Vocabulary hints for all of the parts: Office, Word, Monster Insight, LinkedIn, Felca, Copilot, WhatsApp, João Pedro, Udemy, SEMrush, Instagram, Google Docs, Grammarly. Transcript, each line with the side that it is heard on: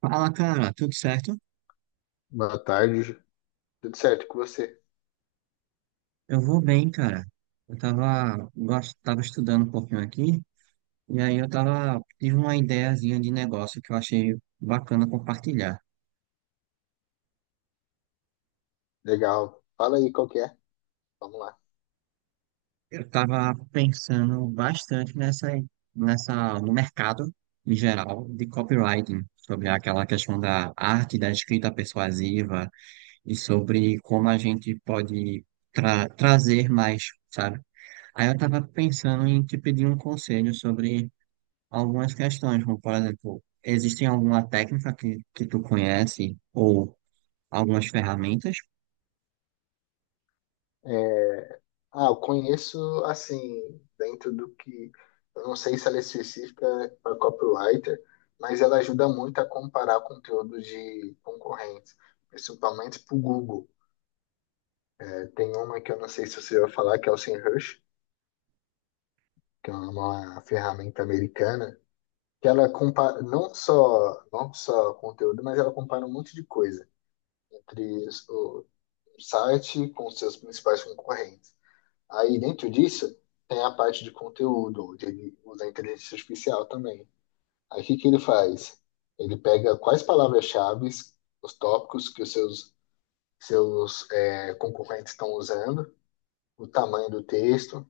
right: Fala, cara, tudo certo?
left: Boa tarde. Tudo certo com você?
right: Eu vou bem, cara. Eu tava, tava estudando um pouquinho aqui, e aí eu tava, tive uma ideiazinha de negócio que eu achei bacana compartilhar.
left: Legal. Fala aí qual que é. Vamos lá.
right: Eu tava pensando bastante no mercado em geral de copywriting, sobre aquela questão da arte da escrita persuasiva e sobre como a gente pode trazer mais, sabe? Aí eu tava pensando em te pedir um conselho sobre algumas questões, como por exemplo, existem alguma técnica que tu conhece ou algumas ferramentas?
left: É, eu conheço, assim, dentro do que. Eu não sei se ela é específica para copywriter, mas ela ajuda muito a comparar conteúdo de concorrentes, principalmente para o Google. É, tem uma que eu não sei se você vai falar, que é o SEMrush, que é uma ferramenta americana, que ela compara não só conteúdo, mas ela compara um monte de coisa entre o site com seus principais concorrentes. Aí, dentro disso, tem a parte de conteúdo, onde ele usa a inteligência artificial também. Aí, o que que ele faz? Ele pega quais palavras-chave, os tópicos que os seus concorrentes estão usando, o tamanho do texto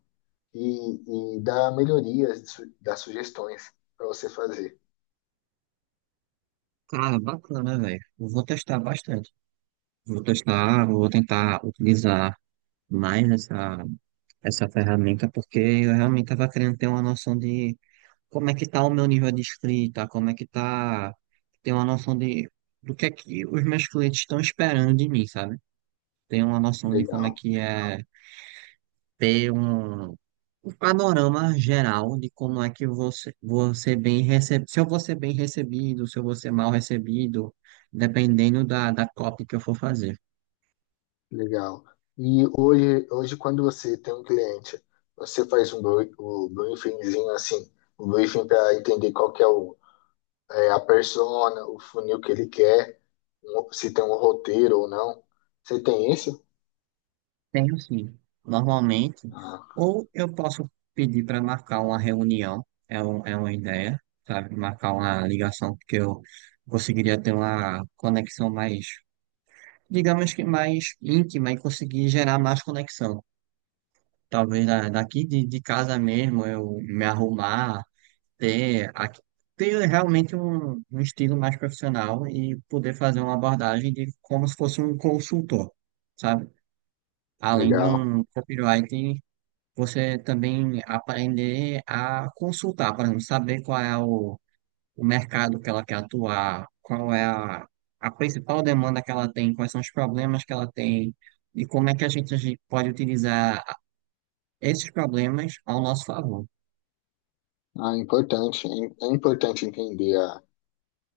left: e dá melhorias, dá sugestões para você fazer.
right: Cara, bacana, velho. Eu vou testar bastante. Vou testar, vou tentar utilizar mais essa ferramenta, porque eu realmente estava querendo ter uma noção de como é que tá o meu nível de escrita, como é que tá, ter uma noção de do que é que os meus clientes estão esperando de mim, sabe? Ter uma noção de como é
left: Legal.
right: que é ter um o panorama geral de como é que você bem recebe, se eu vou ser bem recebido, se eu vou ser mal recebido, dependendo da copy que eu for fazer.
left: Legal. E hoje quando você tem um cliente, você faz um o briefingzinho assim, um briefing para entender qual que é, o, é a persona, o funil que ele quer, se tem um roteiro ou não. Você tem isso?
right: Tenho sim, normalmente.
left: Ah,
right: Ou eu posso pedir para marcar uma reunião, é, um, é uma ideia, sabe? Marcar uma ligação, porque eu conseguiria ter uma conexão mais, digamos que mais íntima e conseguir gerar mais conexão. Talvez daqui de casa mesmo eu me arrumar ter, ter realmente um, um estilo mais profissional e poder fazer uma abordagem de como se fosse um consultor, sabe? Além de
left: legal.
right: um copywriting, você também aprender a consultar, por exemplo, saber qual é o mercado que ela quer atuar, qual é a principal demanda que ela tem, quais são os problemas que ela tem e como é que a gente pode utilizar esses problemas ao nosso favor.
left: Ah, importante. É importante entender a,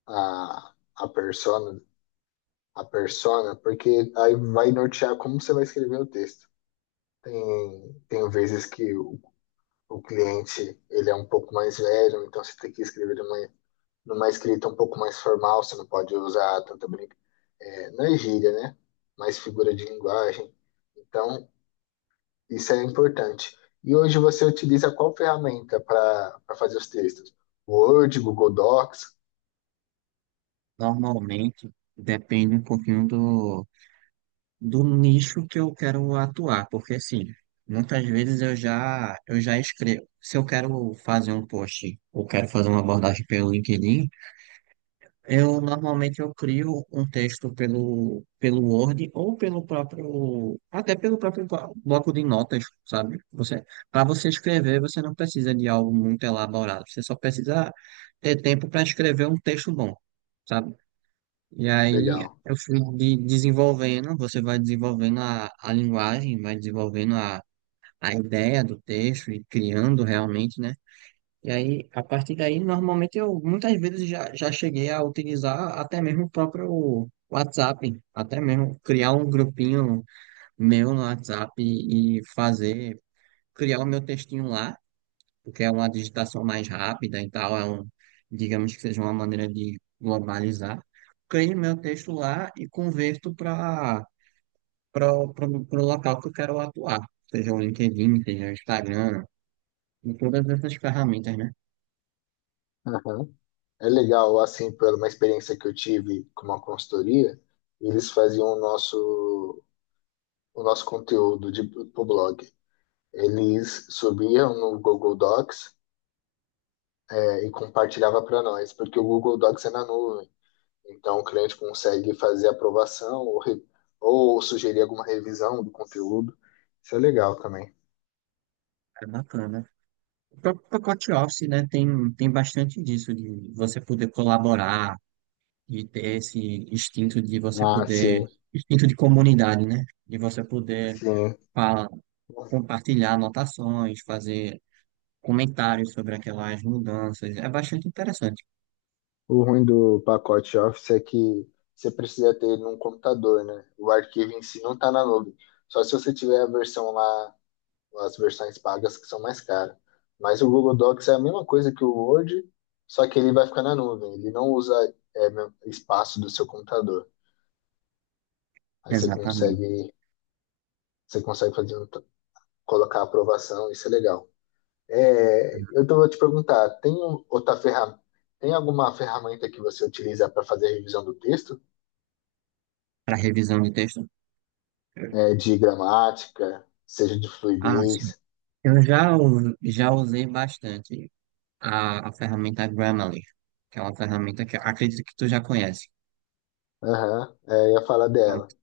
left: a, a persona, a persona, porque aí vai nortear como você vai escrever o texto. Tem vezes que o cliente ele é um pouco mais velho, então você tem que escrever numa, numa escrita um pouco mais formal, você não pode usar tanta brinca, é, não é gíria, né? Mais figura de linguagem. Então, isso é importante. E hoje você utiliza qual ferramenta para para fazer os textos? Word, Google Docs?
right: Normalmente, depende um pouquinho do do nicho que eu quero atuar, porque assim, muitas vezes eu já escrevo. Se eu quero fazer um post ou quero fazer uma abordagem pelo LinkedIn, eu normalmente eu crio um texto pelo Word ou pelo próprio até pelo próprio bloco de notas, sabe? Você Para você escrever, você não precisa de algo muito elaborado, você só precisa ter tempo para escrever um texto bom, sabe? E aí
left: Legal.
right: eu fui desenvolvendo, você vai desenvolvendo a linguagem, vai desenvolvendo a ideia do texto e criando realmente, né? E aí, a partir daí, normalmente eu muitas vezes já cheguei a utilizar até mesmo o próprio WhatsApp, até mesmo criar um grupinho meu no WhatsApp e fazer, criar o meu textinho lá porque é uma digitação mais rápida e tal, é um, digamos que seja uma maneira de globalizar. Crio meu texto lá e converto para para o local que eu quero atuar, seja o LinkedIn, seja o Instagram, e todas essas ferramentas, né?
left: Aham. É legal, assim, por uma experiência que eu tive com uma consultoria, eles faziam o nosso conteúdo de, pro blog. Eles subiam no Google Docs, é, e compartilhava para nós, porque o Google Docs é na nuvem. Então, o cliente consegue fazer aprovação ou, ou sugerir alguma revisão do conteúdo. Isso é legal também.
right: É bacana. O próprio pacote Office, né, tem, tem bastante disso, de você poder colaborar e ter esse instinto de você
left: Ah,
right: poder,
left: sim,
right: instinto de comunidade, né? De você poder
left: sim.
right: falar, compartilhar anotações, fazer comentários sobre aquelas mudanças. É bastante interessante.
left: O ruim do pacote Office é que você precisa ter ele num computador, né? O arquivo em si não está na nuvem. Só se você tiver a versão lá, as versões pagas que são mais caras. Mas o Google Docs é a mesma coisa que o Word, só que ele vai ficar na nuvem. Ele não usa, é, espaço do seu computador. Aí
right: Exatamente.
left: você consegue fazer um, colocar a aprovação, isso é legal. É, vou te perguntar, outra ferramenta, tem alguma ferramenta que você utiliza para fazer a revisão do texto?
right: Para revisão de texto.
left: É, de gramática, seja de
right: Ah, sim.
left: fluidez?
right: Eu já, já usei bastante a ferramenta Grammarly, que é uma ferramenta que eu acredito que tu já conhece.
left: Aham, é, eu ia falar dela.
right: Pronto.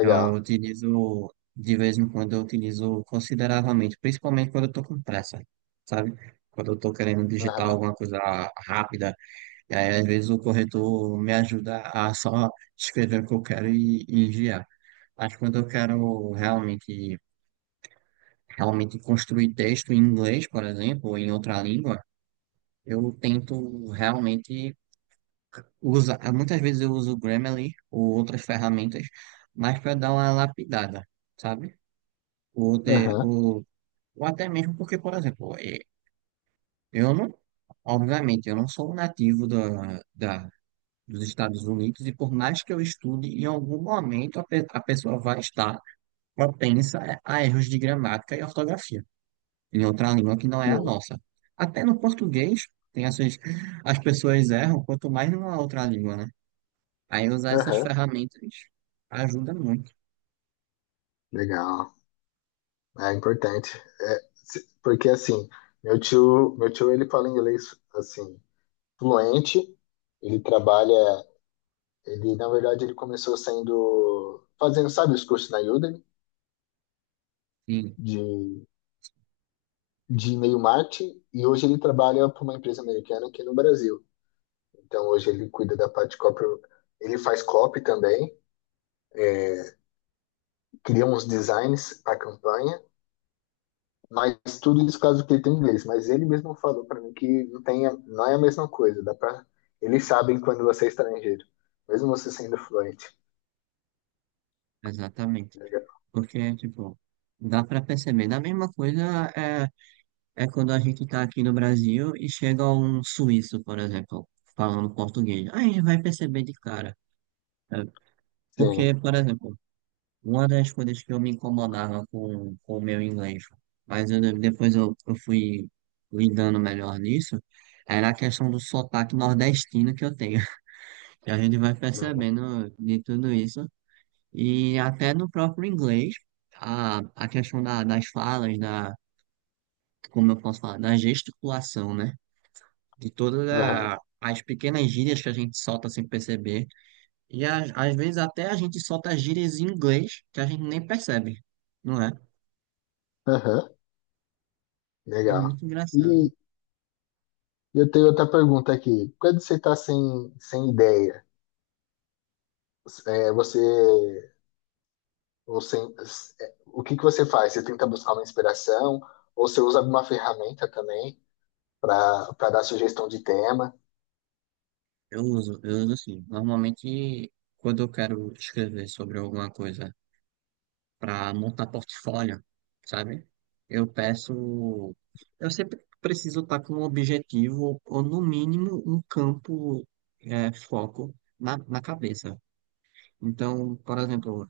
right: Eu utilizo, de vez em quando, eu utilizo consideravelmente, principalmente quando eu estou com pressa, sabe? Quando eu estou querendo digitar
left: Aham,
right: alguma coisa rápida, e aí às vezes o corretor me ajuda a só escrever o que eu quero e enviar. Mas quando eu quero realmente, realmente construir texto em inglês, por exemplo, ou em outra língua, eu tento realmente usar. Muitas vezes eu uso o Grammarly ou outras ferramentas, mas para dar uma lapidada, sabe? Ou, de,
left: aham,
right: ou, ou até mesmo porque, por exemplo, eu não, obviamente, eu não sou um nativo dos Estados Unidos e por mais que eu estude, em algum momento a, a pessoa vai estar propensa a erros de gramática e ortografia em outra língua que não é a
left: sim.
right: nossa. Até no português, tem essas, as pessoas erram, quanto mais numa outra língua, né? Aí usar essas
left: Aham,
right: ferramentas ajuda muito.
left: legal. É importante. Porque assim, meu tio ele fala inglês assim, fluente, ele trabalha, ele na verdade ele começou sendo fazendo, sabe, os cursos na Udemy
right: Sim,
left: de de e-mail marketing e hoje ele trabalha para uma empresa americana aqui no Brasil. Então hoje ele cuida da parte de copy, ele faz copy também, cria uns designs para campanha. Mas tudo isso caso que ele tem inglês. Mas ele mesmo falou para mim que não tem, não é a mesma coisa. Dá pra, eles sabem quando você é estrangeiro, mesmo você sendo fluente.
right: exatamente.
left: Legal.
right: Porque, tipo, dá pra perceber. Da mesma coisa é, é quando a gente tá aqui no Brasil e chega um suíço, por exemplo, falando português. Aí a gente vai perceber de cara. É,
left: Sim.
right: porque, por exemplo, uma das coisas que eu me incomodava com o meu inglês, mas depois eu fui lidando melhor nisso, era a questão do sotaque nordestino que eu tenho. E a gente vai
left: Aham.
right: percebendo de tudo isso, e até no próprio inglês, a questão das falas, da, como eu posso falar, da gesticulação, né? De todas
left: Aham.
right: as pequenas gírias que a gente solta sem perceber, e às vezes até a gente solta gírias em inglês que a gente nem percebe, não é?
left: Aham.
right: É
left: Legal.
right: muito engraçado.
left: E eu tenho outra pergunta aqui. Quando você está sem ideia, é, você, ou sem, é, o que que você faz? Você tenta buscar uma inspiração? Ou você usa alguma ferramenta também para para dar sugestão de tema?
right: Eu uso assim. Normalmente, quando eu quero escrever sobre alguma coisa para montar portfólio, sabe? Eu peço. Eu sempre preciso estar com um objetivo, ou no mínimo um campo é, foco na cabeça. Então, por exemplo,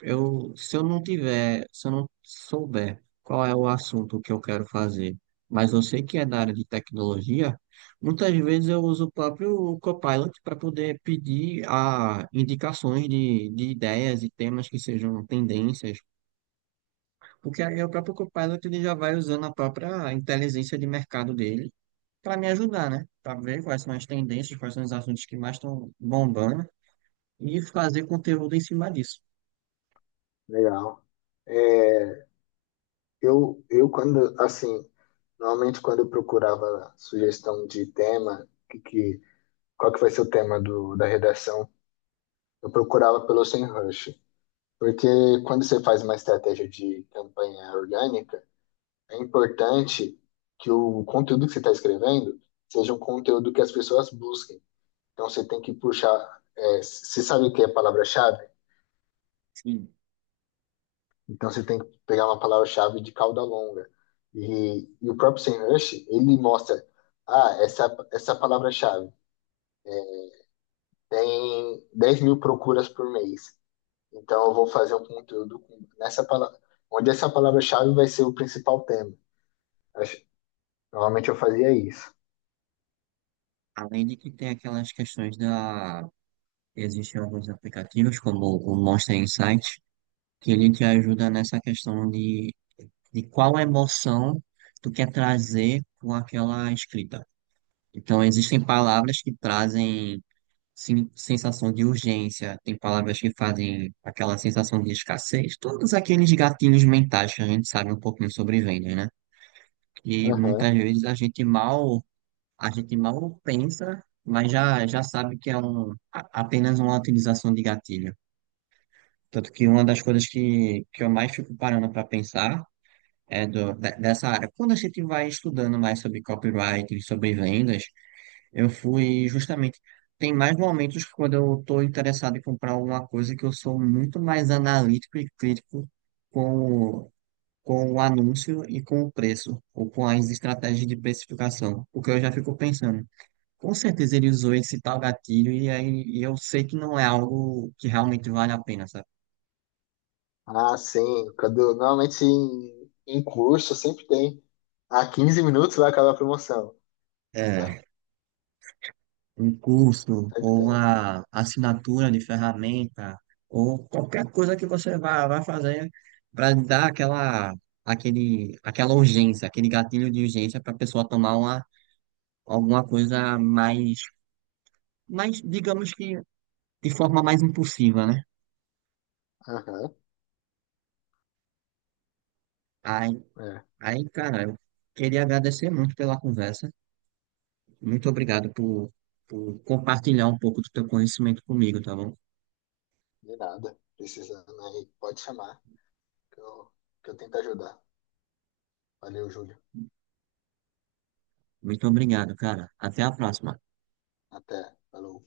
right: eu, se eu não tiver, se eu não souber qual é o assunto que eu quero fazer, mas eu sei que é da área de tecnologia, muitas vezes eu uso o próprio Copilot para poder pedir a indicações de ideias e temas que sejam tendências, porque aí o próprio Copilot ele já vai usando a própria inteligência de mercado dele para me ajudar, né? Para ver quais são as tendências, quais são os assuntos que mais estão bombando e fazer conteúdo em cima disso.
left: Legal. É, eu quando, assim, normalmente quando eu procurava sugestão de tema, qual que vai ser o tema do, da redação, eu procurava pelo semrush. Porque quando você faz uma estratégia de campanha orgânica, é importante que o conteúdo que você está escrevendo seja um conteúdo que as pessoas busquem. Então você tem que puxar, é, você sabe o que é palavra-chave? Então você tem que pegar uma palavra-chave de cauda longa. E o próprio Sam Rush, ele mostra, ah, essa palavra-chave tem 10 mil procuras por mês. Então eu vou fazer um conteúdo nessa palavra, onde essa palavra-chave vai ser o principal tema. Acho- Normalmente eu fazia isso.
right: Além de que tem aquelas questões da. Existem alguns aplicativos, como o Monster Insight, que ele te ajuda nessa questão de qual emoção tu quer trazer com aquela escrita. Então, existem palavras que trazem sim, sensação de urgência, tem palavras que fazem aquela sensação de escassez, todos aqueles gatilhos mentais que a gente sabe um pouquinho sobre vendas, né? E muitas
left: Aham.
right: vezes a gente mal a gente mal pensa, mas já sabe que é um, apenas uma utilização de gatilho. Tanto que uma das coisas que eu mais fico parando para pensar é do, dessa área. Quando a gente vai estudando mais sobre copyright, sobre vendas, eu fui justamente. Tem mais momentos que quando eu estou interessado em comprar alguma coisa que eu sou muito mais analítico e crítico com, o- com o anúncio e com o preço, ou com as estratégias de precificação. Porque eu já fico pensando. Com certeza ele usou esse tal gatilho e aí e eu sei que não é algo que realmente vale a pena, sabe?
left: Ah, sim. Quando, normalmente em, em curso sempre tem. Ah, 15 minutos vai acabar a promoção.
right: É, um curso
left: Sempre
right: ou
left: tem.
right: uma assinatura de ferramenta ou qualquer coisa que você vá fazer para dar aquela, aquele, aquela urgência, aquele gatilho de urgência para a pessoa tomar uma, alguma coisa mais, mais, digamos que de forma mais impulsiva, né?
left: Aham.
right: Aí,
left: É.
right: aí, cara, eu queria agradecer muito pela conversa. Muito obrigado por compartilhar um pouco do teu conhecimento comigo, tá bom?
left: De nada. Precisando aí, pode chamar. que eu, que eu tento ajudar. Valeu, Júlio.
right: Muito obrigado, cara. Até a próxima.
left: Até. Falou.